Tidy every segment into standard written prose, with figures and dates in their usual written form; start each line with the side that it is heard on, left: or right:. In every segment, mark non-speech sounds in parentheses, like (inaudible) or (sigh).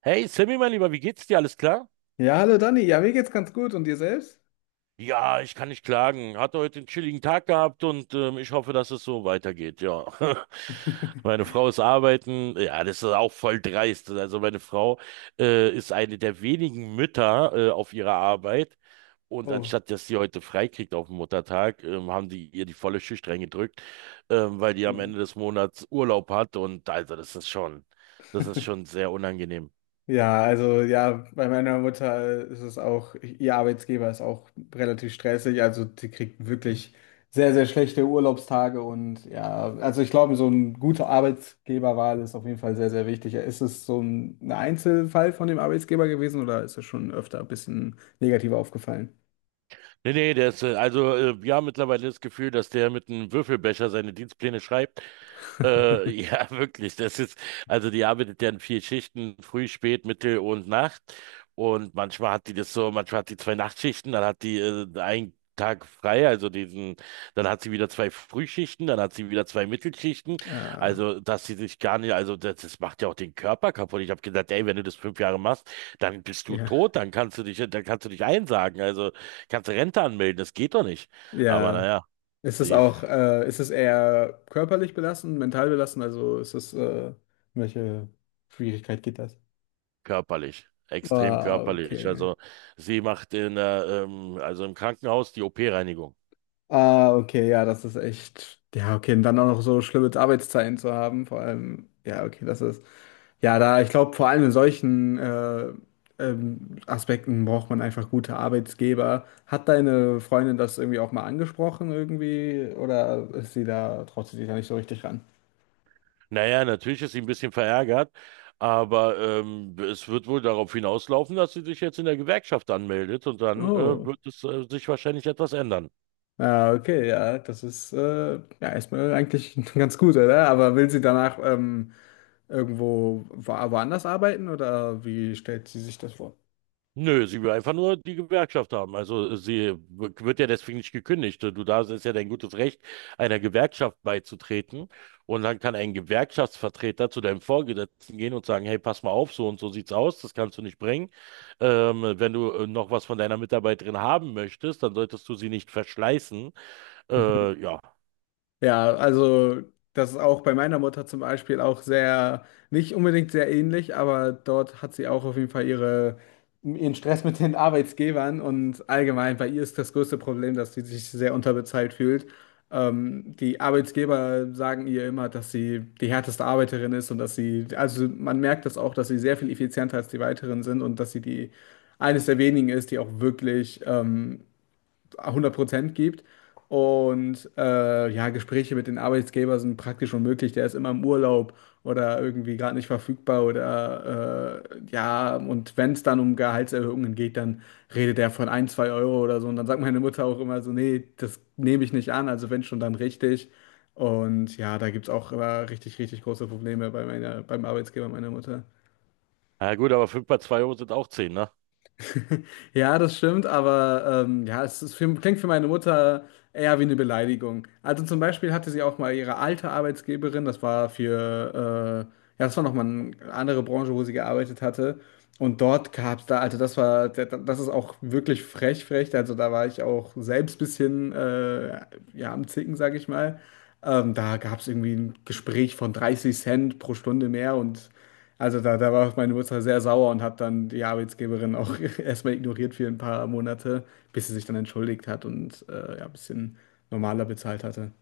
right: Hey Sammy, mein Lieber, wie geht's dir? Alles klar?
left: Ja, hallo Dani. Ja, mir geht's ganz gut. Und dir selbst?
right: Ja, ich kann nicht klagen. Hatte heute einen chilligen Tag gehabt und ich hoffe, dass es so weitergeht, ja. (laughs) Meine Frau ist arbeiten. Ja, das ist auch voll dreist. Also meine Frau ist eine der wenigen Mütter auf ihrer Arbeit. Und
left: Oh.
right: anstatt, dass sie heute frei kriegt auf dem Muttertag, haben die ihr die volle Schicht reingedrückt, weil die am
left: Oh.
right: Ende des Monats Urlaub hat. Und also das ist schon sehr unangenehm.
left: Ja, also ja, bei meiner Mutter ist es auch, ihr Arbeitsgeber ist auch relativ stressig. Also die kriegt wirklich sehr, sehr schlechte Urlaubstage. Und ja, also ich glaube, so eine gute Arbeitgeberwahl ist auf jeden Fall sehr, sehr wichtig. Ist es so ein Einzelfall von dem Arbeitsgeber gewesen oder ist es schon öfter ein bisschen negativ aufgefallen?
right: Nee, nee, der ist, also wir haben mittlerweile das Gefühl, dass der mit einem Würfelbecher seine Dienstpläne schreibt. Ja, (laughs) wirklich, das ist, also die arbeitet ja in vier Schichten, früh, spät, Mittel und Nacht. Und manchmal hat die das so, manchmal hat die zwei Nachtschichten, dann hat die einen Tag frei, also diesen, dann hat sie wieder zwei Frühschichten, dann hat sie wieder zwei Mittelschichten.
left: Ah,
right: Also, dass sie sich gar nicht, also das macht ja auch den Körper kaputt. Ich habe gesagt, ey, wenn du das 5 Jahre machst, dann bist du
left: ja.
right: tot, dann kannst du dich einsagen. Also kannst Rente anmelden, das geht doch nicht. Aber
left: Ja.
right: naja,
left: Ist es
right: sie f-
left: auch, ist es eher körperlich belastend, mental belastend? Also ist es, welche Schwierigkeit geht das?
right: körperlich, extrem
left: Ah,
right: körperlich.
left: okay.
right: Also sie macht in der, also im Krankenhaus die OP-Reinigung.
left: Ah, okay, ja, das ist echt. Ja, okay, und dann auch noch so schlimme Arbeitszeiten zu haben, vor allem, ja, okay, das ist. Ja, da, ich glaube, vor allem in solchen Aspekten braucht man einfach gute Arbeitgeber. Hat deine Freundin das irgendwie auch mal angesprochen, irgendwie? Oder ist sie da, traut sie sich da nicht so richtig ran?
right: Naja, natürlich ist sie ein bisschen verärgert, aber es wird wohl darauf hinauslaufen, dass sie sich jetzt in der Gewerkschaft anmeldet und dann
left: Oh.
right: wird es sich wahrscheinlich etwas ändern.
left: Ah, okay, ja, das ist ja erstmal eigentlich (laughs) ganz gut, oder? Aber will sie danach irgendwo woanders arbeiten oder wie stellt sie sich das vor?
right: Nö, sie will einfach nur die Gewerkschaft haben. Also sie wird ja deswegen nicht gekündigt. Du, da ist ja dein gutes Recht, einer Gewerkschaft beizutreten. Und dann kann ein Gewerkschaftsvertreter zu deinem Vorgesetzten gehen und sagen, hey, pass mal auf, so und so sieht's aus, das kannst du nicht bringen. Wenn du noch was von deiner Mitarbeiterin haben möchtest, dann solltest du sie nicht verschleißen. Ja.
left: Ja, also das ist auch bei meiner Mutter zum Beispiel auch sehr, nicht unbedingt sehr ähnlich, aber dort hat sie auch auf jeden Fall ihre, ihren Stress mit den Arbeitsgebern und allgemein bei ihr ist das größte Problem, dass sie sich sehr unterbezahlt fühlt. Die Arbeitsgeber sagen ihr immer, dass sie die härteste Arbeiterin ist und dass sie, also man merkt das auch, dass sie sehr viel effizienter als die weiteren sind und dass sie die eines der wenigen ist, die auch wirklich 100% gibt. Und ja, Gespräche mit den Arbeitgebern sind praktisch unmöglich. Der ist immer im Urlaub oder irgendwie gerade nicht verfügbar oder ja, und wenn es dann um Gehaltserhöhungen geht, dann redet er von ein, zwei Euro oder so. Und dann sagt meine Mutter auch immer so, nee, das nehme ich nicht an, also wenn schon, dann richtig. Und ja, da gibt es auch immer richtig, richtig große Probleme bei meiner, beim Arbeitsgeber meiner Mutter.
right: Na gut, aber fünf mal 2 Euro sind auch 10, ne?
left: (laughs) Ja, das stimmt, aber ja, es ist für, klingt für meine Mutter eher wie eine Beleidigung. Also zum Beispiel hatte sie auch mal ihre alte Arbeitsgeberin, das war für, ja, das war nochmal eine andere Branche, wo sie gearbeitet hatte. Und dort gab es da, also das war, das ist auch wirklich frech, frech. Also da war ich auch selbst ein bisschen, ja, am Zicken, sag ich mal. Da gab es irgendwie ein Gespräch von 30 Cent pro Stunde mehr und. Also da, da war meine Mutter sehr sauer und hat dann die Arbeitsgeberin auch (laughs) erstmal ignoriert für ein paar Monate, bis sie sich dann entschuldigt hat und ja, ein bisschen normaler bezahlt hatte.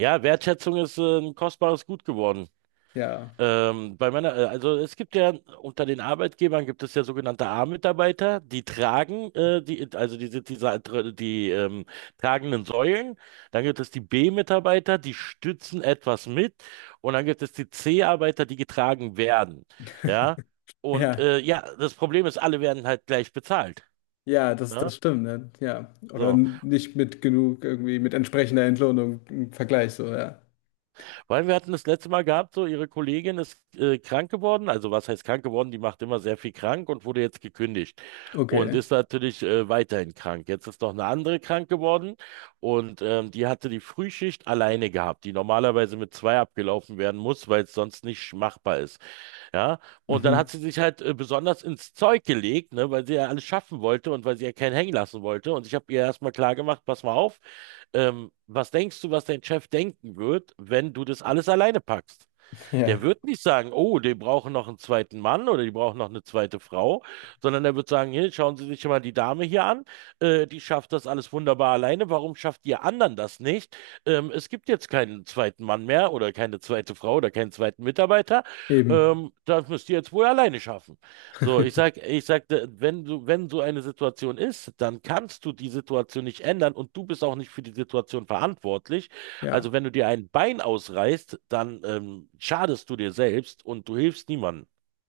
right: Ja, Wertschätzung ist ein kostbares Gut geworden.
left: Ja,
right: Bei meiner, also es gibt ja unter den Arbeitgebern gibt es ja sogenannte A-Mitarbeiter, die tragen, die, also die sind diese, die tragenden Säulen. Dann gibt es die B-Mitarbeiter, die stützen etwas mit. Und dann gibt es die C-Arbeiter, die getragen werden. Ja. Und
left: ja,
right: ja, das Problem ist, alle werden halt gleich bezahlt.
left: ja, das,
right: Ja?
left: das stimmt, ne? Ja. Oder
right: So.
left: nicht mit genug irgendwie mit entsprechender Entlohnung im Vergleich, so, ja.
right: Weil wir hatten das letzte Mal gehabt, so ihre Kollegin ist krank geworden. Also was heißt krank geworden? Die macht immer sehr viel krank und wurde jetzt gekündigt und
left: Okay.
right: ist natürlich weiterhin krank. Jetzt ist noch eine andere krank geworden und die hatte die Frühschicht alleine gehabt, die normalerweise mit zwei abgelaufen werden muss, weil es sonst nicht machbar ist. Ja, und dann hat
left: Mhm.
right: sie sich halt besonders ins Zeug gelegt, ne, weil sie ja alles schaffen wollte und weil sie ja keinen hängen lassen wollte. Und ich habe ihr erstmal klar gemacht, pass mal auf, was denkst du, was dein Chef denken wird, wenn du das alles alleine packst?
left: Ja,
right: Der wird nicht sagen, oh, die brauchen noch einen zweiten Mann oder die brauchen noch eine zweite Frau, sondern er wird sagen, hier, schauen Sie sich mal die Dame hier an, die schafft das alles wunderbar alleine, warum schafft ihr anderen das nicht? Es gibt jetzt keinen zweiten Mann mehr oder keine zweite Frau oder keinen zweiten Mitarbeiter,
left: eben.
right: das müsst ihr jetzt wohl alleine schaffen. So, ich sagte, wenn so eine Situation ist, dann kannst du die Situation nicht ändern und du bist auch nicht für die Situation verantwortlich. Also
left: Ja.
right: wenn du dir ein Bein ausreißt, dann schadest du dir selbst und du hilfst niemandem.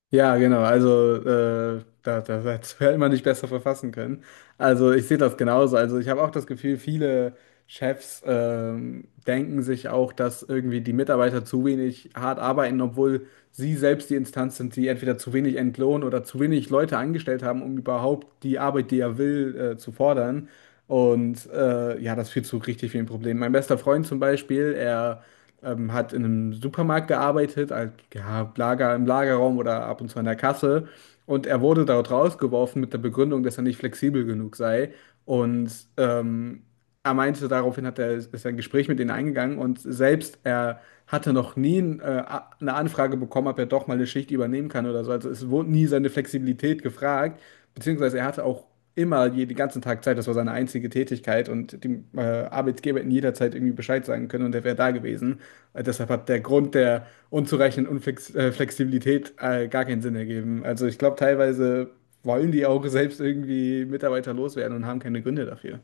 left: Ja, genau. Also dazu (laughs) hätte man nicht besser verfassen können. Also ich sehe das genauso. Also ich habe auch das Gefühl, viele Chefs denken sich auch, dass irgendwie die Mitarbeiter zu wenig hart arbeiten, obwohl sie selbst die Instanz sind, die entweder zu wenig entlohnen oder zu wenig Leute angestellt haben, um überhaupt die Arbeit, die er will, zu fordern. Und ja, das führt zu richtig vielen Problemen. Mein bester Freund zum Beispiel, er hat in einem Supermarkt gearbeitet, als, ja, Lager, im Lagerraum oder ab und zu an der Kasse. Und er wurde dort rausgeworfen mit der Begründung, dass er nicht flexibel genug sei. Und ähm, er meinte, daraufhin ist er ein Gespräch mit ihnen eingegangen und selbst er hatte noch nie eine Anfrage bekommen, ob er doch mal eine Schicht übernehmen kann oder so. Also es wurde nie seine Flexibilität gefragt, beziehungsweise er hatte auch immer jeden ganzen Tag Zeit. Das war seine einzige Tätigkeit und dem Arbeitgeber in jeder Zeit irgendwie Bescheid sagen können und er wäre da gewesen. Deshalb hat der Grund der unzureichenden Unflex Flexibilität gar keinen Sinn ergeben. Also ich glaube, teilweise wollen die auch selbst irgendwie Mitarbeiter loswerden und haben keine Gründe dafür.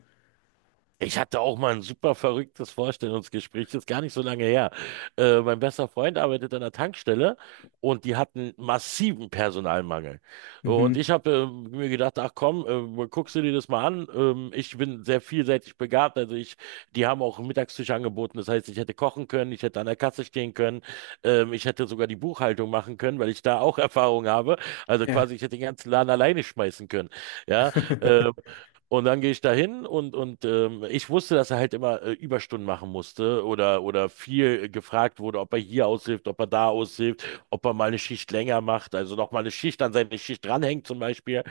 right: Ich hatte auch mal ein super verrücktes Vorstellungsgespräch, das ist gar nicht so lange her. Mein bester Freund arbeitet an der Tankstelle und die hatten massiven Personalmangel. So, und
left: Mhm.
right: ich habe mir gedacht, ach komm, guckst du dir das mal an. Ich bin sehr vielseitig begabt, die haben auch einen Mittagstisch angeboten. Das heißt, ich hätte kochen können, ich hätte an der Kasse stehen können, ich hätte sogar die Buchhaltung machen können, weil ich da auch (laughs) Erfahrung habe. Also
left: Ja.
right: quasi, ich hätte den ganzen Laden alleine schmeißen können. Ja, äh,
left: (laughs)
right: und dann gehe ich da hin und, ich wusste, dass er halt immer Überstunden machen musste oder, viel gefragt wurde, ob er hier aushilft, ob er da aushilft, ob er mal eine Schicht länger macht, also noch mal eine Schicht an seine Schicht dranhängt zum Beispiel.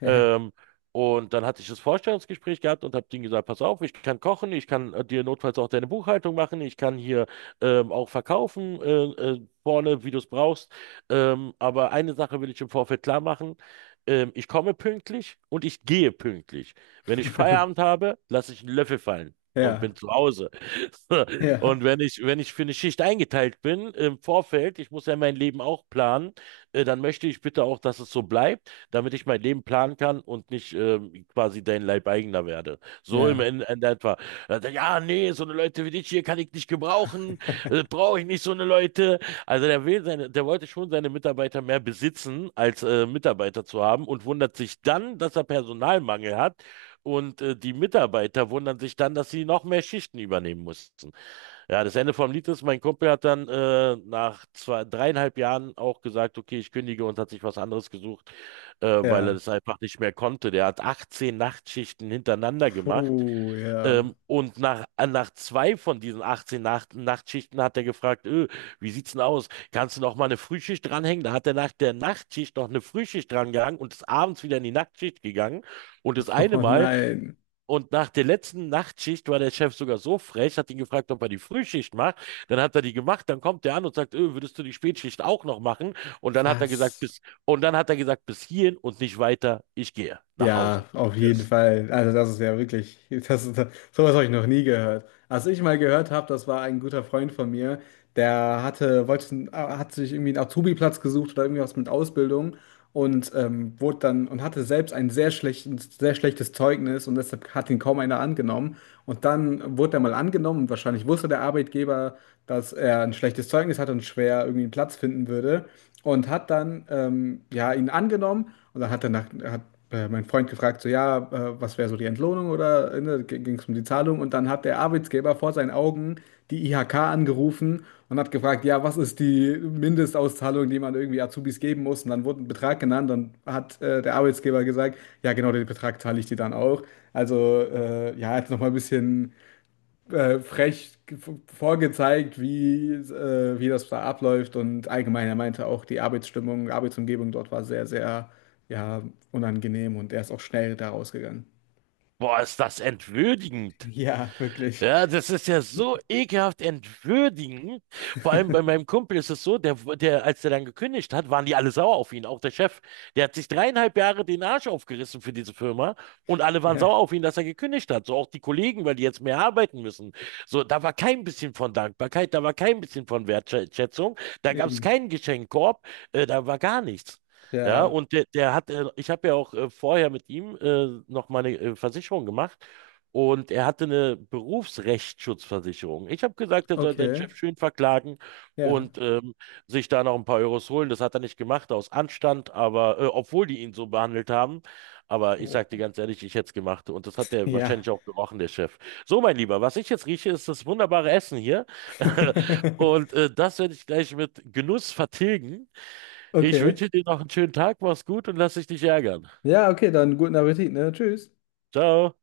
left: Ja.
right: Ähm, und dann hatte ich das Vorstellungsgespräch gehabt und habe denen gesagt, pass auf, ich kann kochen, ich kann dir notfalls auch deine Buchhaltung machen, ich kann hier auch verkaufen vorne, wie du es brauchst. Aber eine Sache will ich im Vorfeld klar machen. Ich komme pünktlich und ich gehe pünktlich. Wenn ich Feierabend
left: (laughs)
right: habe, lasse ich einen Löffel fallen. Und bin
left: Ja.
right: zu Hause. (laughs)
left: Ja.
right: Und wenn ich, wenn ich für eine Schicht eingeteilt bin im Vorfeld, ich muss ja mein Leben auch planen, dann möchte ich bitte auch, dass es so bleibt, damit ich mein Leben planen kann und nicht quasi dein Leibeigener werde. So im
left: Ja.
right: Ende, Ende etwa. Ja, nee, so eine Leute wie dich hier kann ich nicht gebrauchen, brauche ich nicht so eine Leute. Also der wollte schon seine Mitarbeiter mehr besitzen, als Mitarbeiter zu haben und wundert sich dann, dass er Personalmangel hat. Und die Mitarbeiter wundern sich dann, dass sie noch mehr Schichten übernehmen mussten. Ja, das Ende vom Lied ist, mein Kumpel hat dann nach zwei, dreieinhalb Jahren auch gesagt, okay, ich kündige und hat sich was anderes gesucht, weil er
left: Ja.
right: das einfach nicht mehr konnte. Der hat 18 Nachtschichten hintereinander gemacht,
left: Puh, ja.
right: und nach zwei von diesen 18 Nachtschichten hat er gefragt, wie sieht's denn aus? Kannst du noch mal eine Frühschicht dranhängen? Da hat er nach der Nachtschicht noch eine Frühschicht drangehangen und ist abends wieder in die Nachtschicht gegangen. Und das
left: (laughs)
right: eine
left: Oh
right: Mal
left: nein.
right: und nach der letzten Nachtschicht war der Chef sogar so frech, hat ihn gefragt, ob er die Frühschicht macht. Dann hat er die gemacht, dann kommt der an und sagt, würdest du die Spätschicht auch noch machen? Und dann hat er gesagt,
left: Was?
right: bis hierhin und nicht weiter, ich gehe nach Hause.
left: Ja, auf jeden
right: Tschüss.
left: Fall. Also das ist ja wirklich, das, ist- sowas habe ich noch nie gehört. Als ich mal gehört habe, das war ein guter Freund von mir, der hat sich irgendwie einen Azubi-Platz gesucht oder irgendwie was mit Ausbildung und wurde dann und hatte selbst ein sehr schlechtes Zeugnis und deshalb hat ihn kaum einer angenommen. Und dann wurde er mal angenommen und wahrscheinlich wusste der Arbeitgeber, dass er ein schlechtes Zeugnis hatte und schwer irgendwie einen Platz finden würde und hat dann ja ihn angenommen und dann hat er hat mein Freund gefragt, so ja, was wäre so die Entlohnung oder ne, ging es um die Zahlung? Und dann hat der Arbeitgeber vor seinen Augen die IHK angerufen und hat gefragt, ja, was ist die Mindestauszahlung, die man irgendwie Azubis geben muss? Und dann wurde ein Betrag genannt und hat der Arbeitgeber gesagt, ja, genau den Betrag zahle ich dir dann auch. Also ja, jetzt nochmal ein bisschen äh, frech ge- vorgezeigt, wie, wie das da abläuft. Und allgemein, er meinte auch, die Arbeitsstimmung, Arbeitsumgebung dort war sehr, sehr, ja, unangenehm und er ist auch schnell da rausgegangen. (laughs)
right: Boah, ist das entwürdigend.
left: Ja, wirklich.
right: Ja, das ist ja so ekelhaft entwürdigend. Vor allem bei meinem Kumpel ist es so, der, der, als der dann gekündigt hat, waren die alle sauer auf ihn, auch der Chef. Der hat sich 3,5 Jahre den Arsch aufgerissen für diese Firma und alle waren
left: Ja,
right: sauer auf ihn, dass er gekündigt hat. So auch die Kollegen, weil die jetzt mehr arbeiten müssen. So, da war kein bisschen von Dankbarkeit, da war kein bisschen von Wertschätzung, da gab es
left: eben.
right: keinen Geschenkkorb, da war gar nichts. Ja,
left: Ja,
right: und ich habe ja auch vorher mit ihm noch meine Versicherung gemacht. Und er hatte eine Berufsrechtsschutzversicherung. Ich habe gesagt, er soll seinen
left: okay.
right: Chef schön verklagen
left: Ja.
right: und sich da noch ein paar Euros holen. Das hat er nicht gemacht, aus Anstand, aber obwohl die ihn so behandelt haben. Aber ich sage dir
left: Oh,
right: ganz ehrlich, ich hätte es gemacht. Und das hat er
left: ja.
right: wahrscheinlich auch gerochen, der Chef. So, mein Lieber, was ich jetzt rieche, ist das wunderbare Essen hier. (laughs)
left: (laughs)
right: Und das werde ich gleich mit Genuss vertilgen. Ich
left: Okay.
right: wünsche dir noch einen schönen Tag, mach's gut und lass dich nicht ärgern.
left: Ja, okay, dann guten Appetit, ne? Tschüss.
right: Ciao.